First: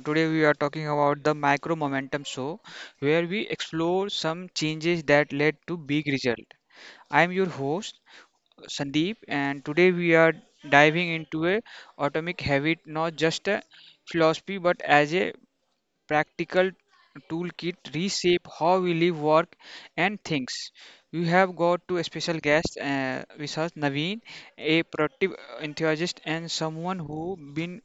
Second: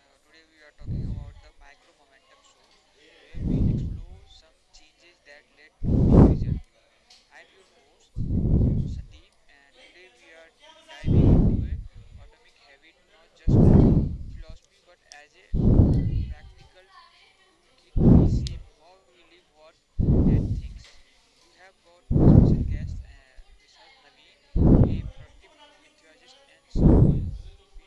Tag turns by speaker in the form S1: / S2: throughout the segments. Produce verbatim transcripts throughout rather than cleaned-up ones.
S1: Today we are talking about the Micro Momentum Show, where we explore some changes that led to big result. I am your host Sandeep, and today we are diving into a atomic habit, not just a philosophy but as a practical toolkit reshape how we live, work, and things. We have got to a special guest uh, with us, Naveen, a productive uh, enthusiast and someone who been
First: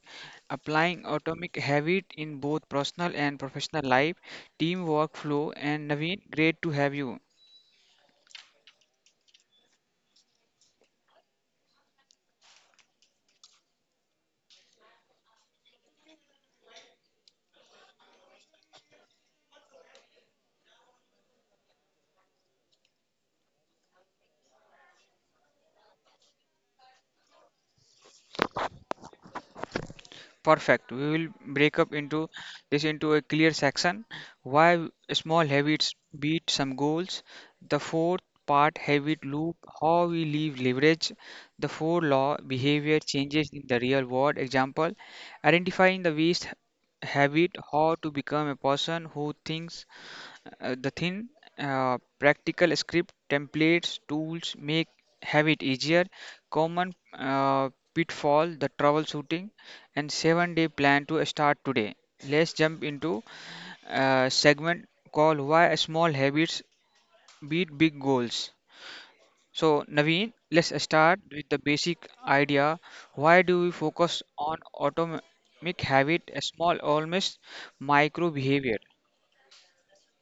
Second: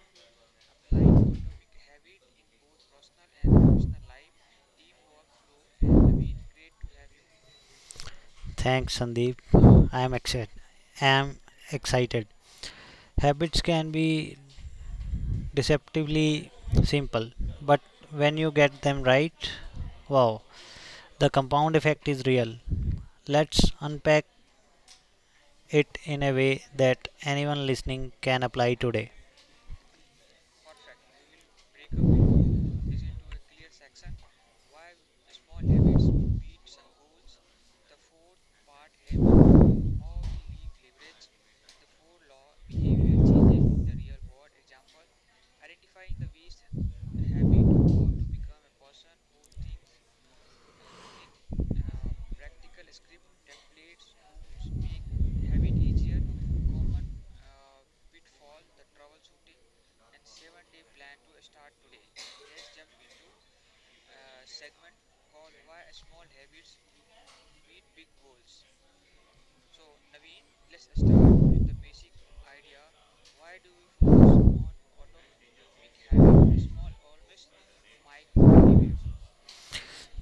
S1: applying atomic habit in both personal and professional life, team workflow. And Naveen, great to have you.
S2: Thanks, Sandeep. I am excited. I am excited. Habits can be deceptively simple, but when you get them right, wow, the compound effect is real. Let's unpack it in a way that anyone listening can apply today.
S1: Perfect. We will break up into this into a clear section. Why small habits beat some goals. The fourth part habit loop, how we leave leverage. The four law behavior changes in the real world. Example, identifying the waste habit, how to become a person who thinks uh, the thin, uh, practical script templates tools make have it easier. Common uh, pitfall, the troubleshooting, and seven-day plan to start today. Let's jump into a segment called "Why Small Habits Beat Big Goals." So, Naveen, let's start with the basic idea. Why do we focus on autonomic habit, a small, almost micro behavior?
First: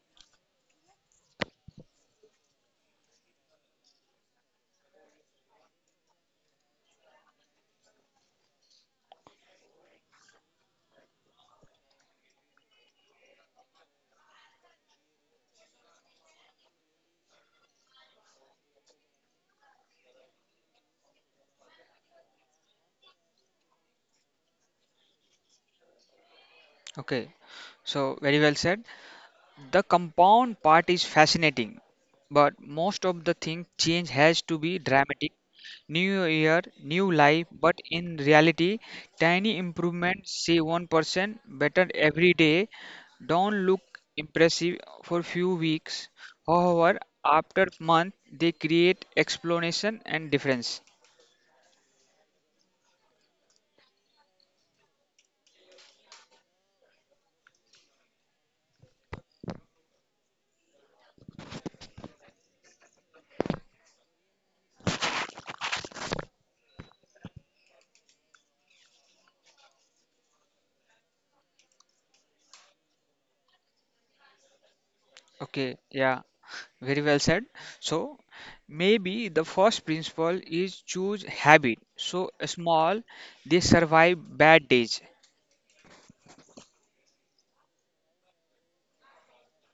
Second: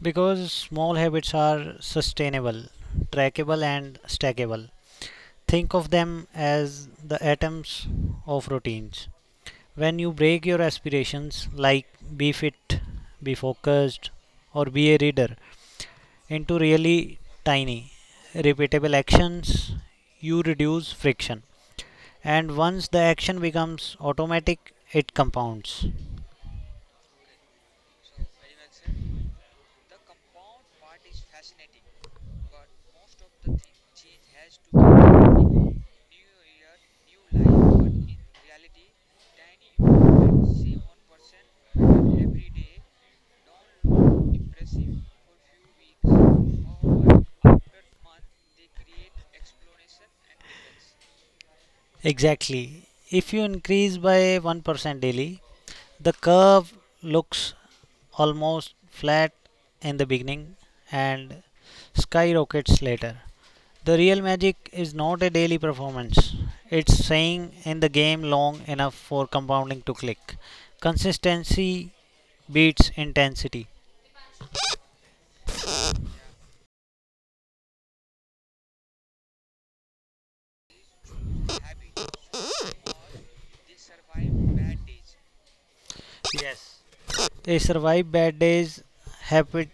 S2: Because small habits are sustainable, trackable, and stackable. Think of them as the atoms of routines. When you break your aspirations like be fit, be focused, or be a reader into really tiny repeatable actions, you reduce friction, and once the action becomes automatic, it compounds.
S1: Okay, so very well said. The compound part is fascinating, but most of the thing change has to be dramatic. New year, new life, but in reality, tiny improvement, say one percent better every day, don't look impressive for few weeks. However, after month, they create explanation and difference.
S2: Exactly, if you increase by one percent daily, the curve looks almost flat in the beginning and skyrockets later. The real magic is not a daily performance. It's staying in the game long enough for compounding to click. Consistency beats intensity.
S1: Okay, yeah. Very well said. So maybe the first principle is choose habit. So small, they survive bad days.
S2: Yes. A survive bad days habit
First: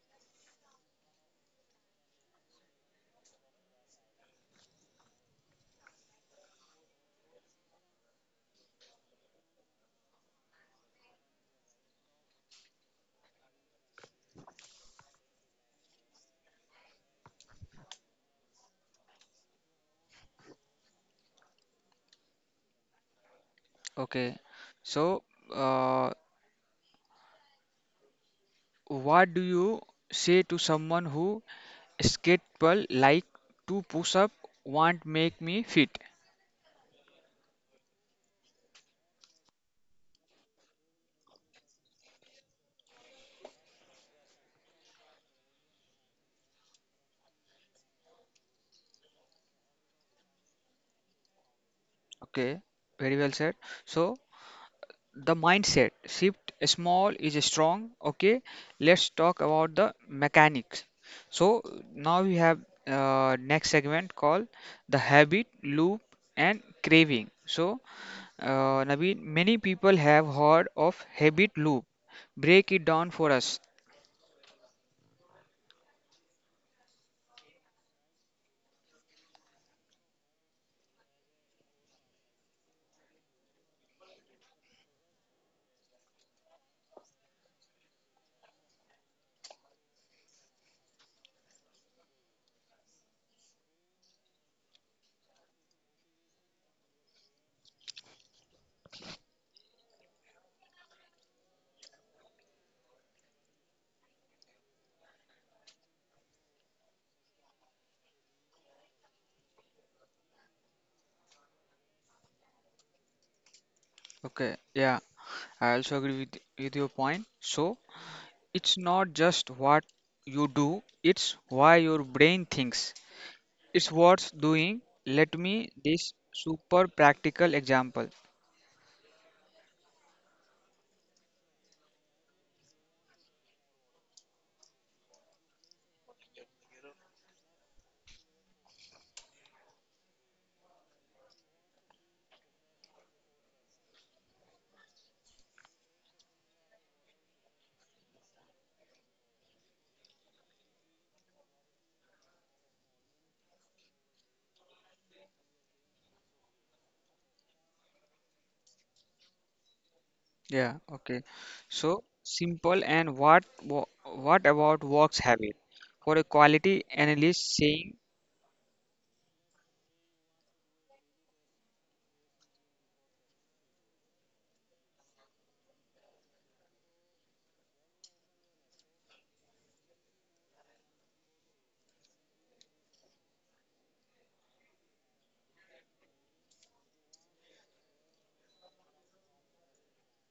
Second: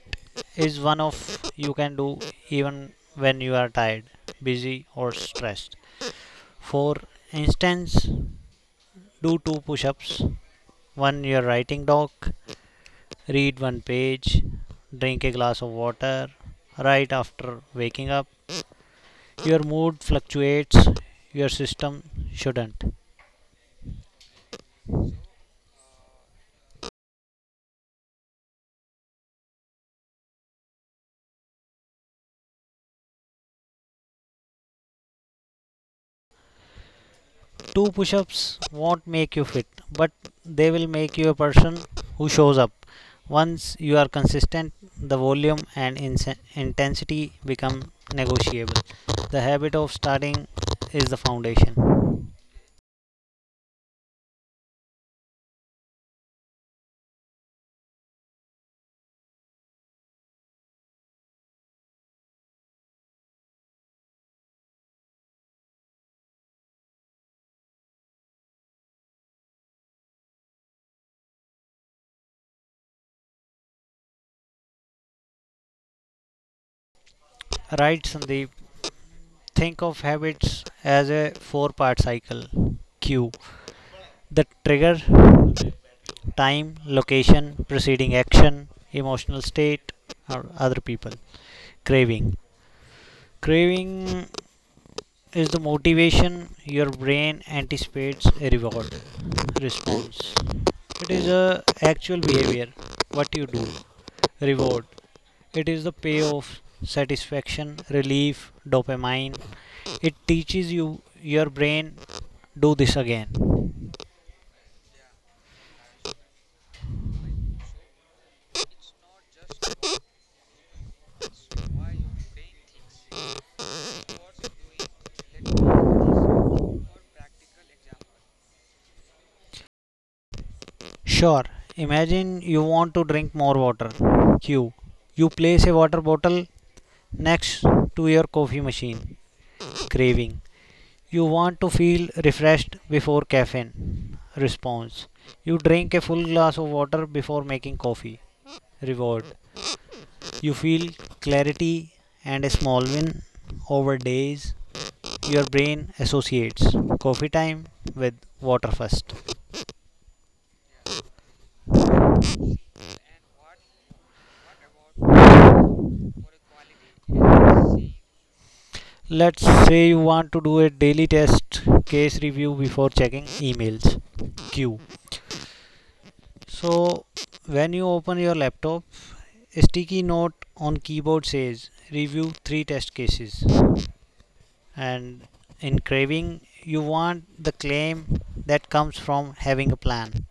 S2: is one of you can do even when you are tired, busy or stressed. For instance, do two push-ups. When you're writing doc, read one page. Drink a glass of water right after waking up. Your mood fluctuates, your system shouldn't.
S1: Okay. So uh, what do you say to someone who skeptical like to push up won't make me fit?
S2: Two push-ups won't make you fit, but they will make you a person who shows up. Once you are consistent, the volume and intensity become negotiable. The habit of starting is the foundation.
S1: Okay. Very well said. So the mindset shift small is strong. Okay, let's talk about the mechanics. So now we have uh, next segment called the habit loop and craving. So uh, Naveen, many people have heard of habit loop. Break it down for us.
S2: Right, Sandeep. Think of habits as a four part cycle. Cue, the trigger: time, location, preceding action, emotional state, or other people. Craving. Craving is the motivation, your brain anticipates a reward. Response. It is a actual behavior, what you do. Reward. It is the payoff, satisfaction, relief, dopamine. It teaches you, your brain, do this again.
S1: Okay, yeah. I also agree with, with your point. So it's not just what you do, it's why your brain thinks it's worth doing. Let me this super practical example.
S2: Sure. Imagine you want to drink more water. Q. You place a water bottle next to your coffee machine. Craving. You want to feel refreshed before caffeine. Response. You drink a full glass of water before making coffee. Reward. You feel clarity and a small win over days. Your brain associates coffee time with water first.
S1: Yeah, okay. So simple. And what wa- what about works habit? For a quality analyst saying,
S2: Let's say you want to do a daily test case review before checking emails. Q, so when you open your laptop, a sticky note on keyboard says review three test cases. And in craving, you want the claim that comes from having a plan.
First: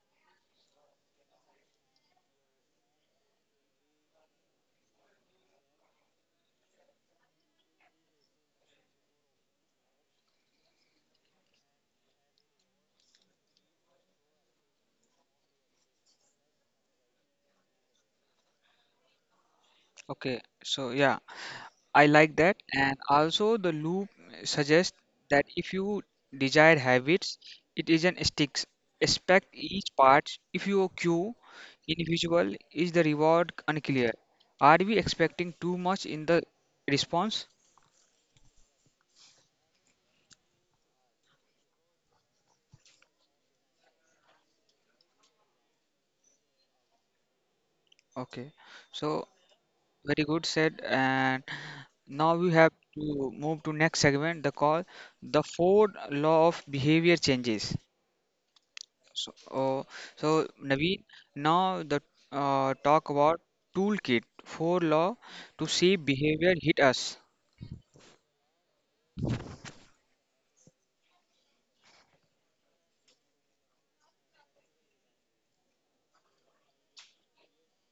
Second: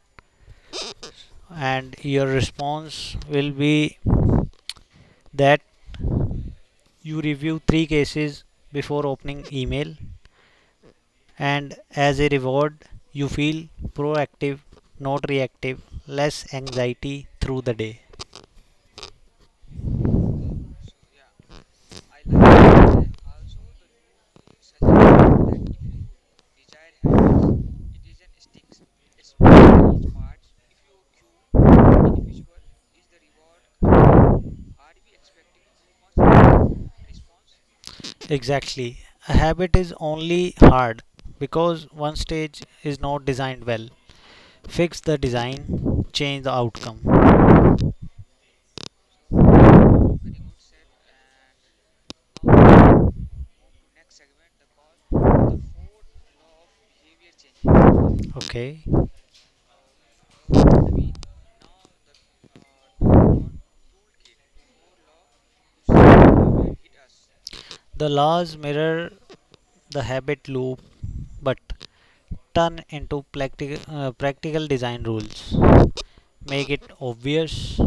S2: And your response will be that you review three cases before opening email. And as a reward, you feel proactive, not reactive, less anxiety through the day.
S1: okay, so yeah, I like that. And also the loop suggests that if you desire habits, it isn't sticks. Expect each part. If your cue individual is the reward unclear. Are we expecting too much in the response?
S2: Exactly. A habit is only hard because one stage is not designed well. Fix the design, change the outcome.
S1: Okay, so very good said. And now we have to move to next segment, the call, the fourth law of behavior changes.
S2: Okay,
S1: So, oh, so Naveen, now the uh, talk about toolkit, four law to see behavior hit us.
S2: the laws mirror the habit loop but turn into practical, uh, practical design rules. Make it obvious,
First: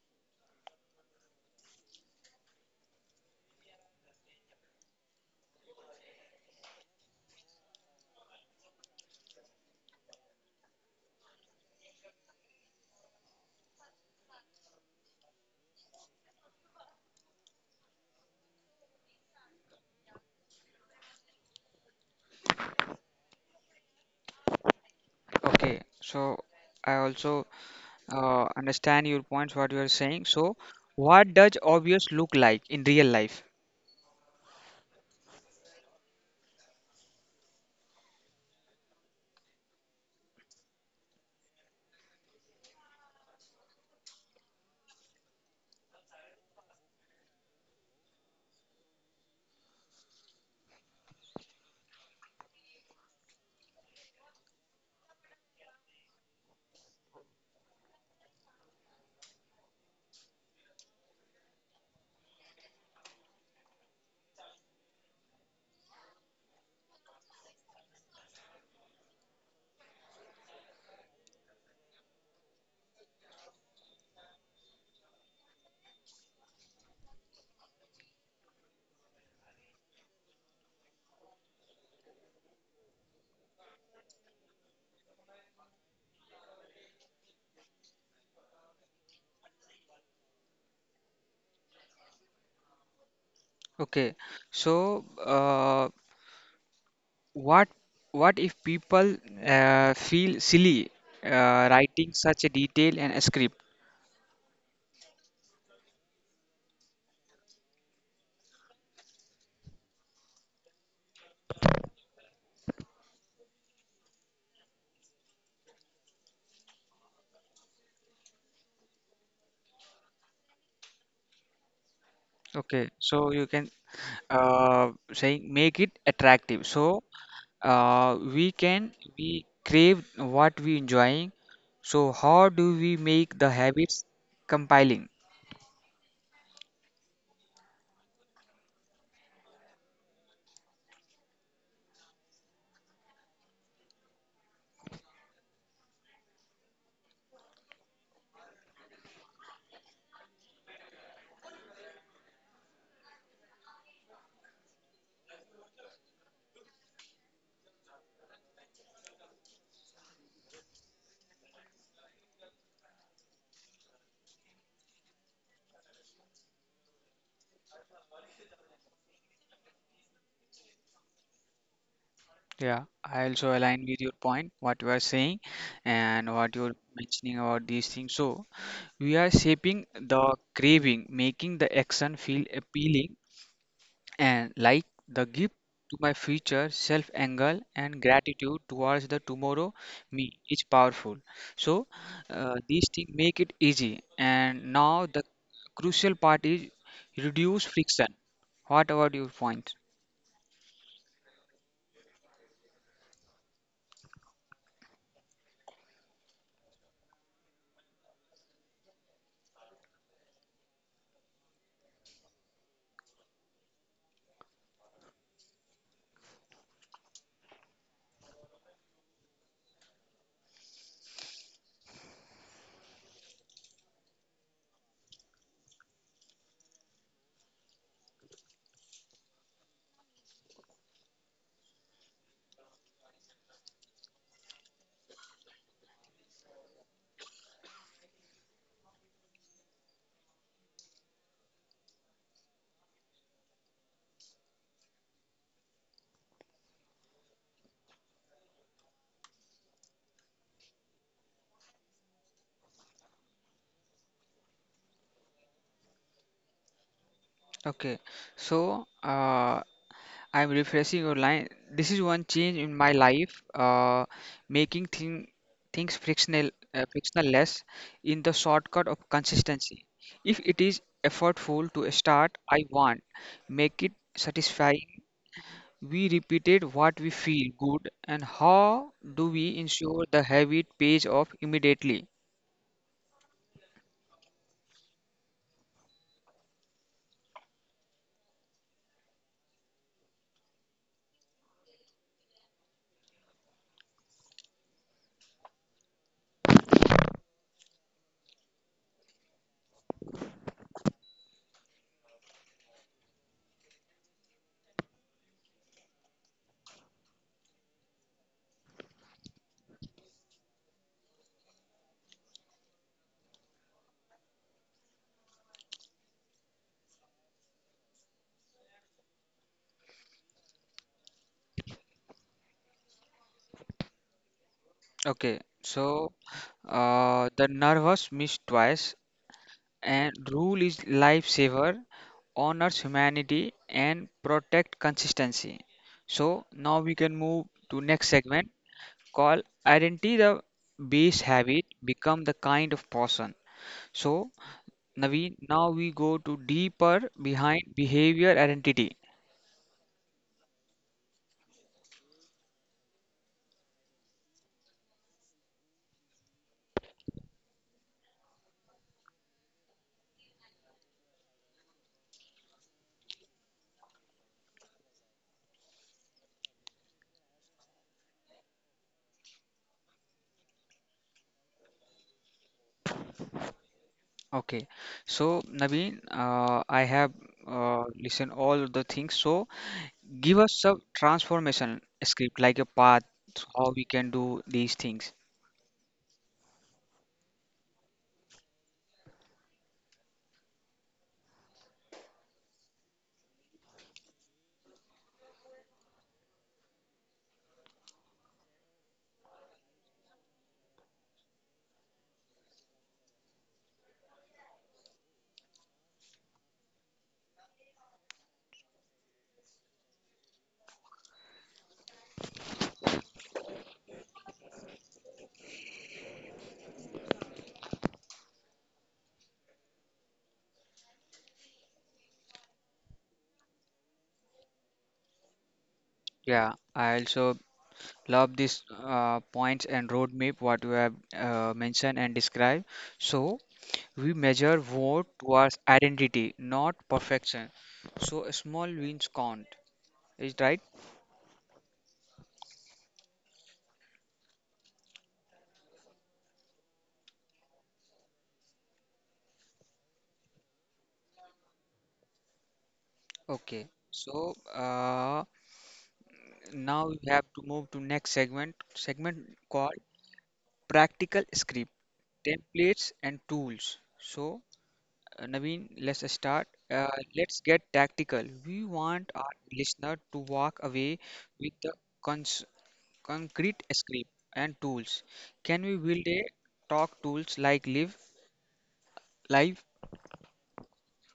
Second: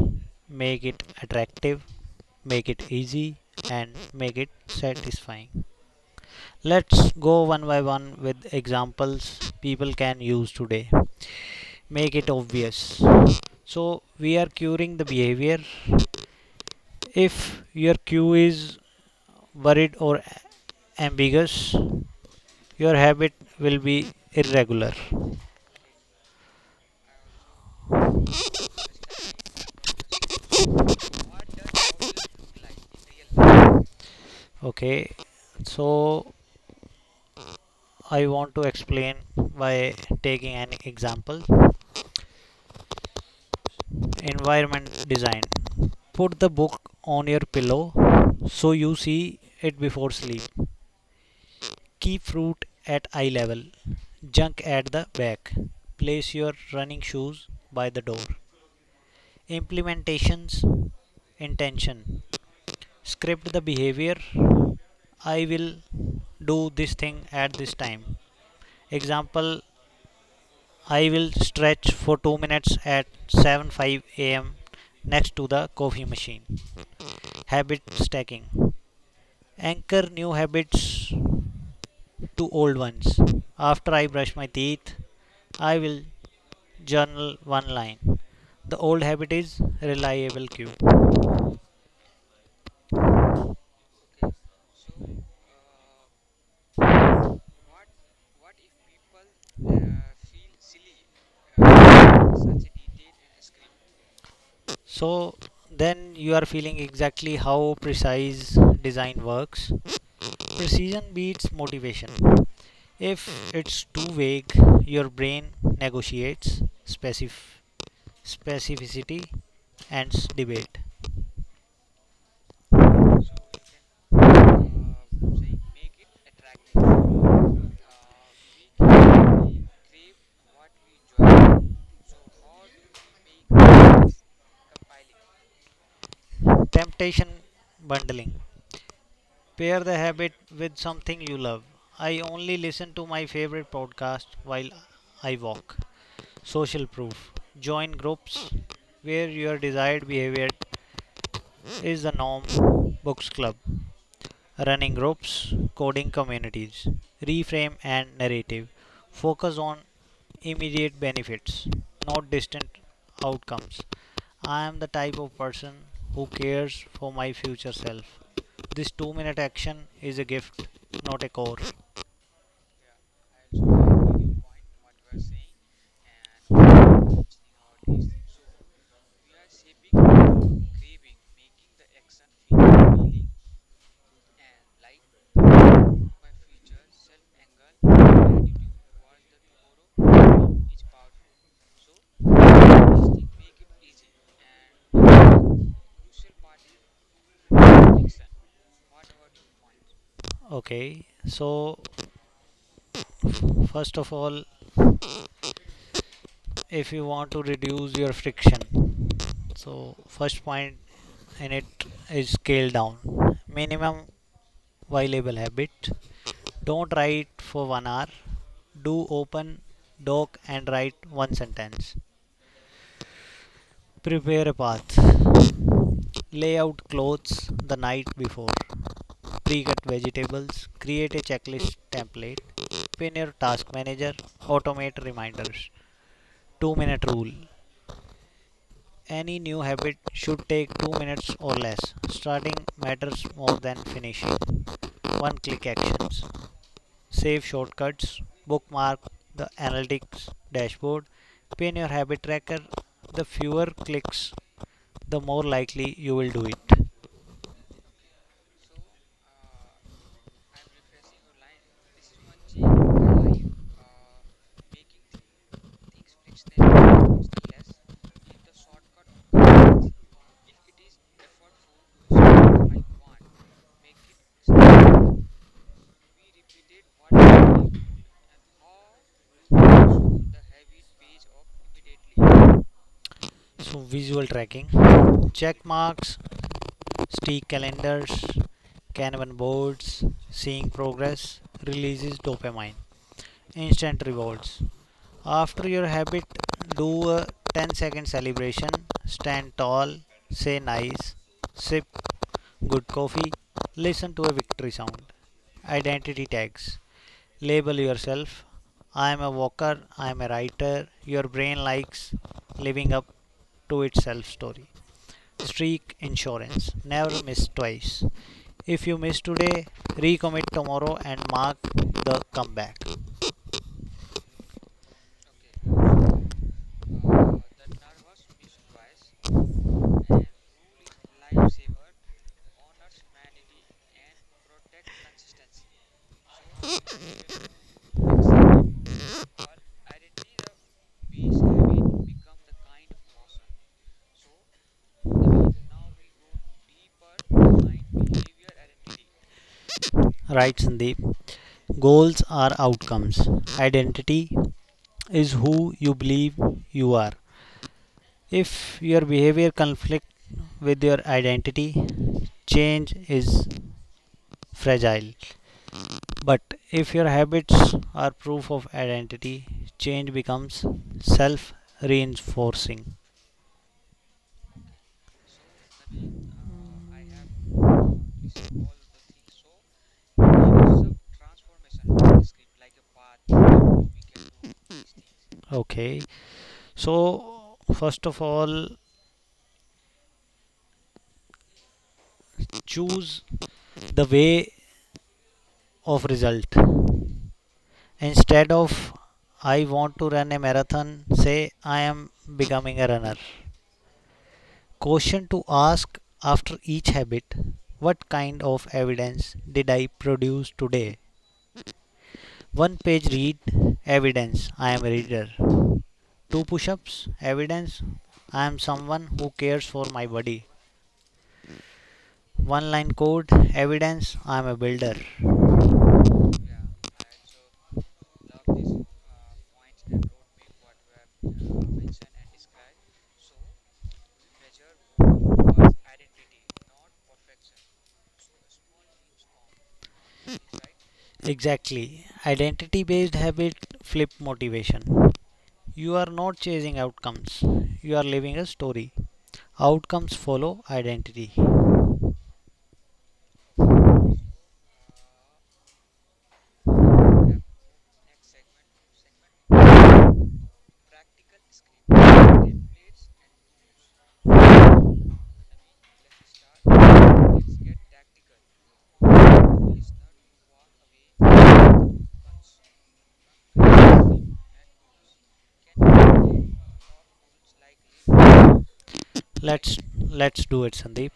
S2: make it attractive, make it easy, and make it satisfying. Let's go one by one with examples people can use today. Make it obvious. So, we are curing the behavior. If your cue is worried or ambiguous, your habit will be irregular.
S1: Okay, so I also uh, understand your points, what you are saying. So, what does obvious look like in real life?
S2: Okay, so I want to explain by taking an example. Environment design: put the book on your pillow so you see it before sleep. Keep fruit at eye level, junk at the back. Place your running shoes by the door. Implementations intention: script the behavior. I will do this thing at this time. Example: I will stretch for two minutes at 7 5 am next to the coffee machine. Habit stacking: anchor new habits to old ones. After I brush my teeth, I will journal one line. The old habit is reliable cube.
S1: Okay, so uh, What what if people uh, feel silly uh, writing such a detail and a script?
S2: So then you are feeling exactly how precise design works. Precision beats motivation. If it's too vague, your brain negotiates specif- specificity and debate.
S1: Okay, so you can uh, saying make it attractive. So uh, we can we crave what we enjoying. So how do we make the habits compiling?
S2: Temptation bundling: pair the habit with something you love. I only listen to my favorite podcast while I walk. Social proof. Join groups where your desired behavior is the norm. Books club. Running groups. Coding communities. Reframe and narrative. Focus on immediate benefits, not distant outcomes. I am the type of person who cares for my future self. This two minute action is a gift, not a chore.
S1: Yeah, I also align with your point, what you are saying and what you're mentioning about these things. So we are shaping the craving, making the action feel appealing and like the gift to my future self angle and gratitude towards the tomorrow me is powerful. So uh, these things make it easy. And now the crucial part is reduce friction. What about your point?
S2: Okay, so first of all, if you want to reduce your friction, so first point in it is scale down. Minimum viable habit. Don't write for one hour. Do open doc and write one sentence. Prepare a path. Lay out clothes the night before. Pre-cut vegetables, create a checklist template, pin your task manager, automate reminders. two minute rule. Any new habit should take two minutes or less. Starting matters more than finishing. One click actions. Save shortcuts, bookmark the analytics dashboard, pin your habit tracker. The fewer clicks, the more likely you will do it.
S1: Okay, so uh, I'm refreshing your line. This is one change in my life, uh, making thing, things frictional, uh, frictional less in the shortcut of consistency. If it is effortful to start, I want make it satisfying. We repeated what we feel good, and how do we ensure the habit pays off immediately?
S2: So, visual tracking: check marks, stick calendars, Kanban boards. Seeing progress releases dopamine. Instant rewards. After your habit, do a ten second celebration, stand tall, say nice, sip good coffee, listen to a victory sound. Identity tags. Label yourself. I am a walker, I am a writer. Your brain likes living up to its self story. Streak insurance. Never miss twice. If you miss today, recommit tomorrow and mark the comeback.
S1: Okay, so uh, the nervous miss twice and rule is lifesaver, honors humanity and protect consistency. So now we can move to next segment called identity, the base habit become the kind of person. So Naveen, now we go to deeper behind behavior identity.
S2: Right, Sandeep. Goals are outcomes. Identity is who you believe you are. If your behavior conflicts with your identity, change is fragile. But if your habits are proof of identity, change becomes self reinforcing.
S1: Okay, so Naveen, uh, I have uh, listened all of the things. So give us some transformation script like a path how we can do these things.
S2: Okay, so first of all, choose the way of result. Instead of I want to run a marathon, say I am becoming a runner. Question to ask after each habit: what kind of evidence did I produce today? One page read, evidence I am a reader. Two push-ups, evidence I am someone who cares for my body. One line code, evidence I am a builder.
S1: Yeah, I also love these uh, points and roadmap what you have uh, mentioned and described. So we measure vote towards identity, not perfection. So small wins count. Is right?
S2: Exactly. Identity based habit flip motivation. You are not chasing outcomes. You are living a story. Outcomes follow identity.
S1: Okay. So uh, now we have to move to next segment. Segment called practical script templates and tools. So Uh, Naveen, let's start. Uh, let's get tactical. We want our listener to walk away with the cons concrete script and tools. Can we build a talk tools like live live?
S2: Let's let's do it, Sandeep.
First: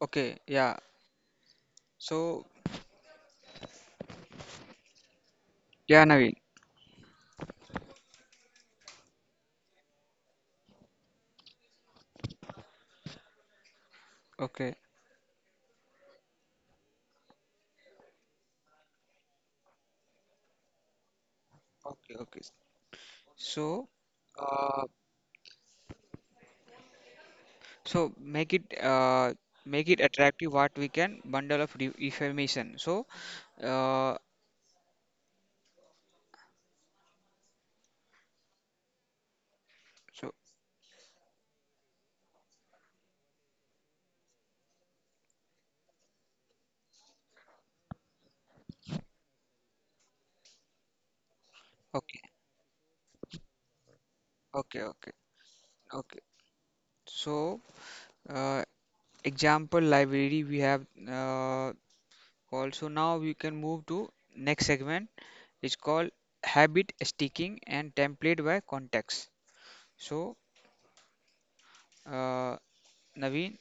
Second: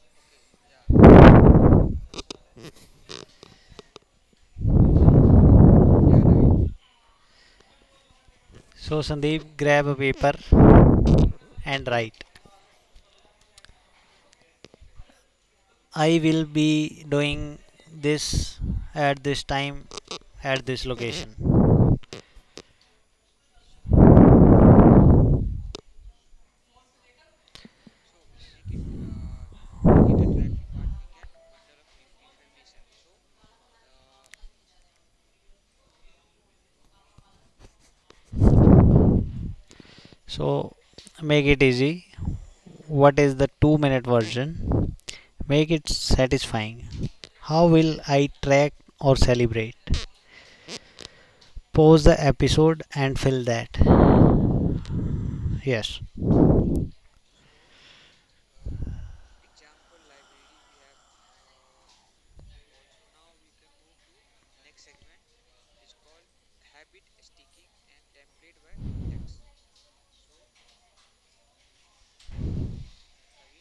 S1: Okay, yeah. So yeah, Naveen.
S2: So Sandeep, grab a paper and write.
S1: Okay,
S2: I will be doing this at this time at this location.
S1: okay, okay. So uh, so make it uh, make it attractive. What we can bundle of re- information. So uh, so
S2: So make it easy. What is the two minute version? Make it satisfying. How will I track or celebrate? Pause
S1: okay,
S2: the episode and fill that.
S1: okay, okay,
S2: Yes.
S1: okay. So. Uh, Example library we have uh, also now we can move to next segment. It's called habit sticking and template by context. So uh, Naveen,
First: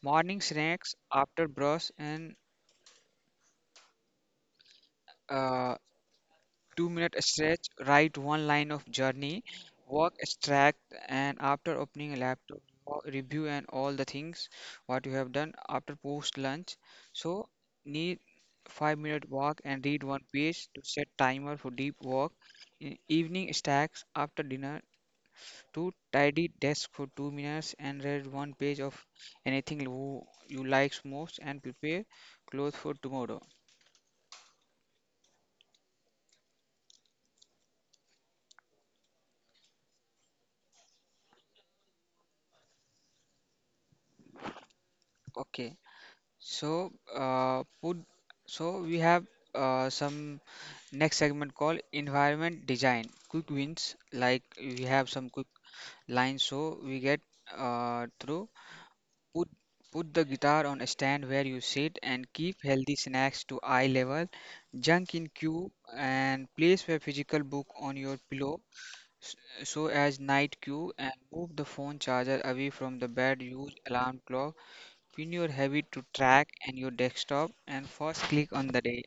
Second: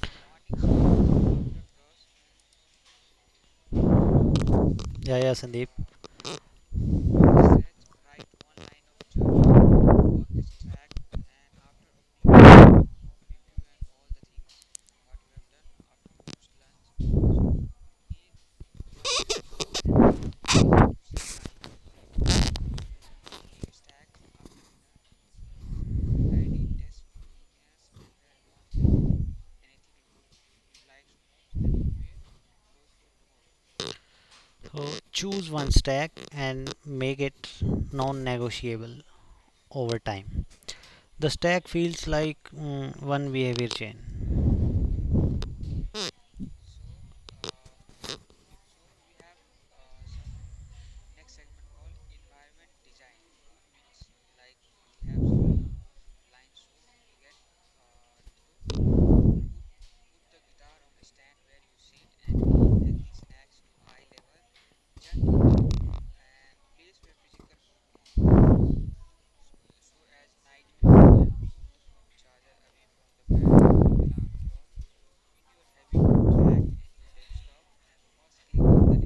S1: morning snacks after brush and
S2: Yeah, yeah, Sandeep.
S1: uh, two minute stretch, write one line of journey, work extract, and after opening a laptop, wo- review and all the things what you have done after post lunch. So need five minute walk and read one page to set timer for deep work. E- Evening stacks after dinner to tidy desk for two minutes and read one page of anything who you likes most and prepare clothes for tomorrow.
S2: So choose one stack and make it non negotiable over time. The stack feels like mm, one behavior chain.
S1: Okay. So, uh, put so we have uh, some next segment called environment design. Quick wins, like we have some quick lines, so we get uh, through. Put put the guitar on a stand where you sit and keep healthy snacks to eye level. Junk in queue and place a physical book on your pillow. s- So as night queue and move the phone charger away from the bed. Use alarm clock, pin your habit to track and your desktop and first click on the day.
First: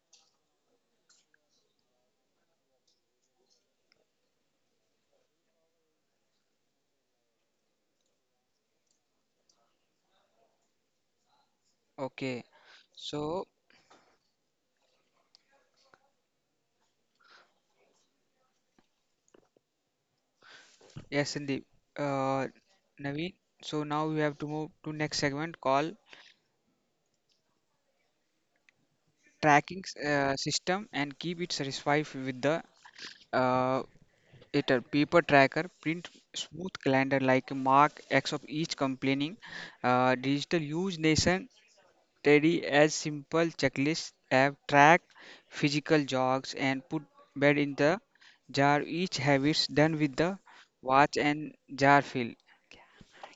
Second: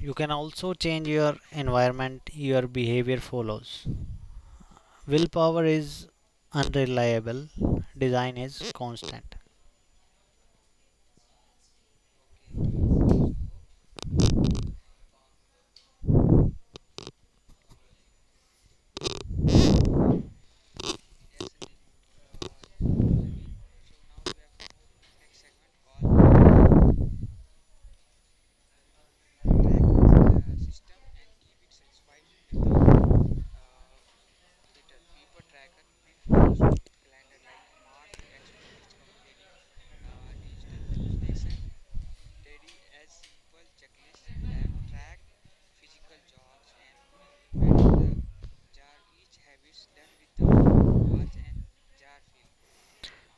S2: You can also change your environment, your behavior follows. Willpower is unreliable, design is constant.
S1: Okay. So yes, Sandeep. Uh, Naveen. So now we have to move to next segment called tracking s- uh, system and keep it satisfied with the uh, it a paper tracker print smooth calendar like mark x of each complaining uh, digital use nation. Steady as simple checklists have tracked physical jogs and put bed in the jar. Each habits done with the watch and jar fill.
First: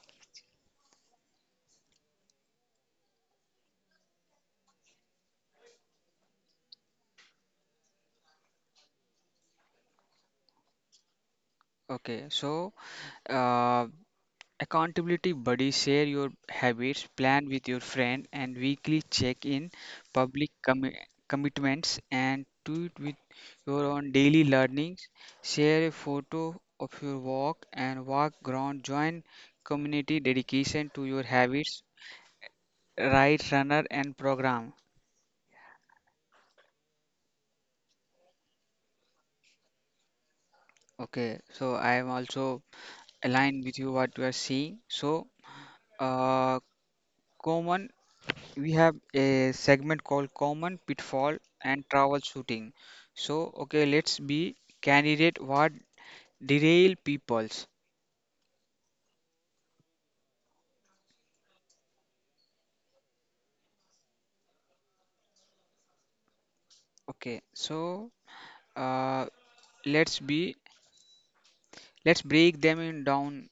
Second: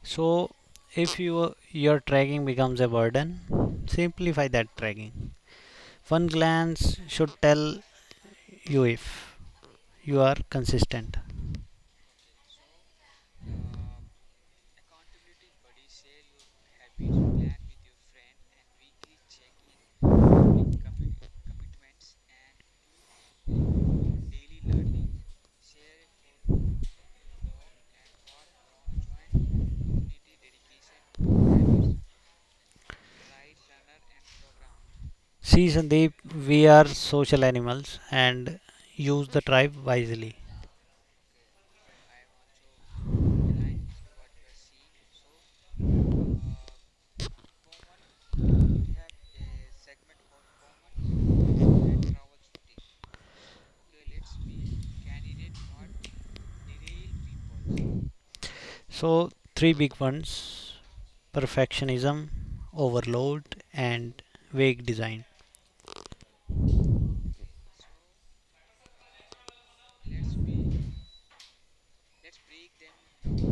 S2: So if you, your tracking becomes a burden, simplify that tracking. One glance should tell you if you are consistent.
S1: Okay, so uh, accountability buddy, share your habits, plan with your friend, and weekly check in public commi commitments and tweet with your own daily learnings. Share a photo of your walk and walk ground. Join community dedication to your habits. Right runner and program.
S2: See Sandeep, we are social animals and use the tribe wisely.
S1: Okay, so I am also aligned with you what you are seeing. So, uh, common we have a segment called common pitfall and troubleshooting. So, okay, let's be candidate what derail peoples.
S2: So three big ones: perfectionism, overload, and vague design.
S1: Okay, so uh, let's be let's break them in down.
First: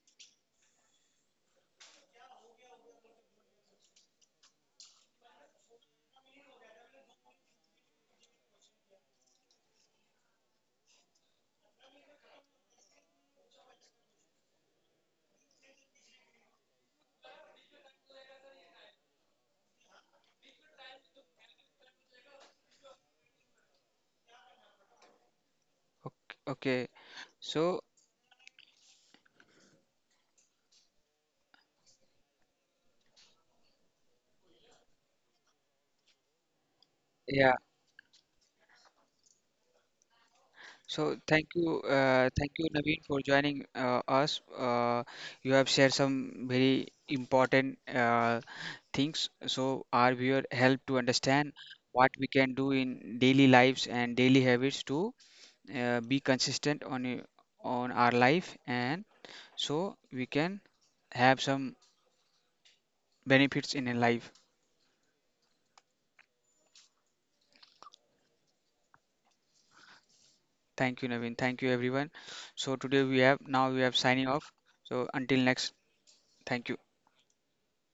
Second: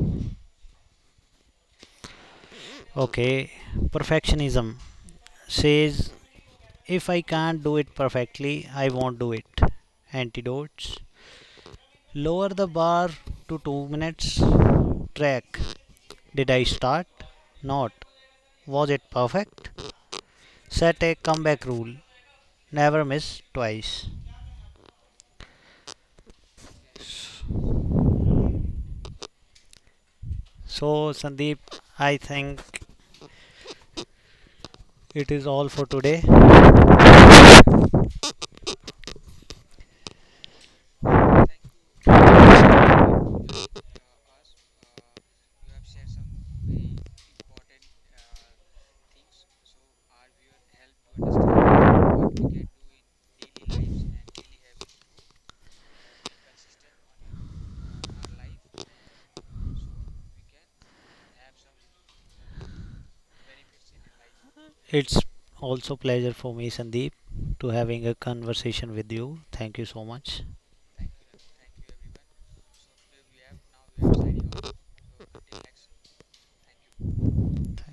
S2: Okay, perfectionism says if I can't do it perfectly, I won't do it. Antidotes: lower the bar to two minutes. Track: did I start, not, was it perfect? Set a comeback rule. Never miss twice.
S1: Okay, okay. So
S2: So, Sandeep, I think it is all for today.
S1: yeah. So thank you, uh, thank you, Naveen, for joining uh, us. Uh, you have shared some very important uh, things, so our viewer help to understand what we can do in daily lives and daily habits to uh, be consistent on y- on our life, and so we can have some benefits in a life.
S2: It's also pleasure for me, Sandeep, to having a conversation with you. Thank you so much.
S1: Thank you, Naveen. Thank you, everyone. So today we have now we have signing off. So until next, thank you.